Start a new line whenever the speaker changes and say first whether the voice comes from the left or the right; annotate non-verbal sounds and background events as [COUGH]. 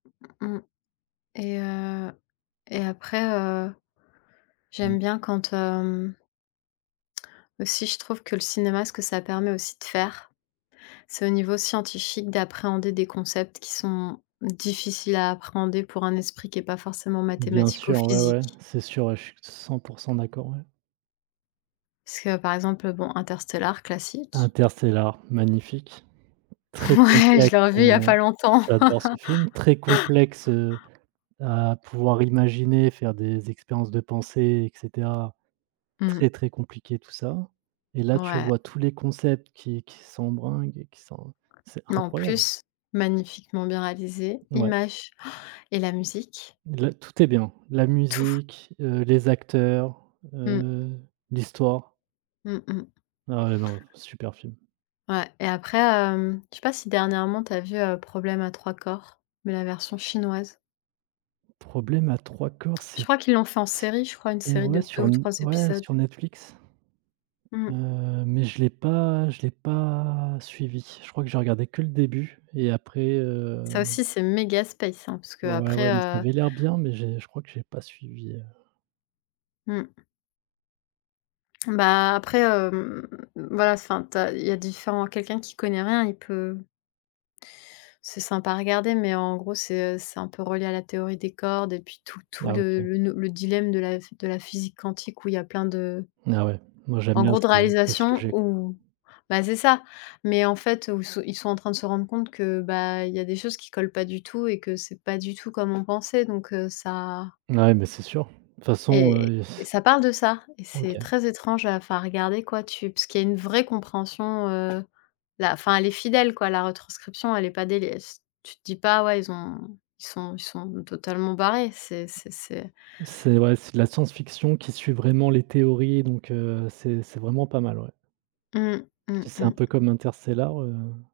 left: Mmh mh et heu et après, heu,
right: Mmh.
left: j'aime bien quand, hem aussi je trouve que le cinéma, ce que ça permet aussi de faire, c'est au niveau scientifique, d'appréhender des concepts qui sont difficiles à appréhender pour un esprit qui est pas forcément
right: Bien
left: mathématique ou
right: sûr, ouais, ouais,
left: physique
right: c'est sûr, je suis 100 % d'accord, ouais.
left: parce que, par exemple, bon, Interstellar, classique.
right: Interstellar, magnifique, très
left: Ouais! Je
right: complexe,
left: l'ai revu, il y a pas
right: heu,
left: longtemps.
right: j'adore ce film, très complexe, heu,
left: [LAUGHS]
right: à pouvoir imaginer, faire des expériences de pensées et cetera, très,
left: Mmh.
right: très compliqué tout ça, et là, tu
left: Ouais.
right: vois tous les concepts qui qui sont bringues et qui sont c'est
left: En
right: incroyable!
left: plus magnifiquement bien réalisé,
right: Ouais.
left: image [GASPS] et la musique.
right: La tout est bien. La
left: Tout.
right: musique, heu, les acteurs,
left: Mmh.
right: heu, l'histoire.
left: Mmh mh.
right: Ah non, super film!
left: Ouais et après, hem, je sais pas si dernièrement tu as vu, heu, Problème à Trois Corps? Mais la version chinoise.
right: Problème à Trois Corps,
left: Je
right: c'est
left: crois qu'ils l'ont fait en série, je crois une
right: c'était
left: série de
right: ouais,
left: 2
right: sur
left: ou 3
right: ouais,
left: épisodes.
right: sur Netflix,
left: Mmh.
right: heu, mais je l'ai pas je l'ai pas suivi. Je crois que j'ai regardé que le début et après, heu
left: Ça aussi, c'est méga space, hein, parce que
right: Ouais, ouais,
left: après,
right: ouais mais ça
left: heu
right: avait l'air bien mais j'ai je crois que j'ai pas suivi, heu
left: Mmh. Bah, après, hem, voilà, enfin, tu as il y a différent quelqu'un qui connaît rien, il peut c'est sympa à regarder mais, en gros, c'est, heu, c'est un peu relié à la théorie des cordes et puis tout tout
right: Ah
left: le
right: OK.
left: le le dilemme de la de la physique quantique où il y a plein de
right: Ah ouais, moi, j'aime
left: en
right: bien
left: gros, de
right: ce ce
left: réalisation
right: sujet.
left: ou, ben c'est ça mais, en fait, où ils sont en train de se rendre compte que, bah, il y a des choses qui collent pas du tout et que c'est pas du tout comme on pensait, donc heu, ça
right: Ouais, mais c'est sûr, de toute façon,
left: et
right: heu [BLOWS AIR]
left: ça parle de ça et c'est
right: OK.
left: très étrange à enfin, regarder, quoi, tu puis qu'il y a une vraie compréhension, heu, la enfin, elle est fidèle, quoi, la retranscription, elle est pas dégueulasse, tu te dis pas: «Ouais, ils ont ils sont ils sont totalement barrés!», c'est c'est c'est
right: C'est ouais, c'est de la science-fiction qui suit vraiment les théories, donc heu, c'est c'est vraiment pas mal, ouais
left: Mmh. Mmh
right: si c'est un peu
left: mh.
right: comme Interstellar.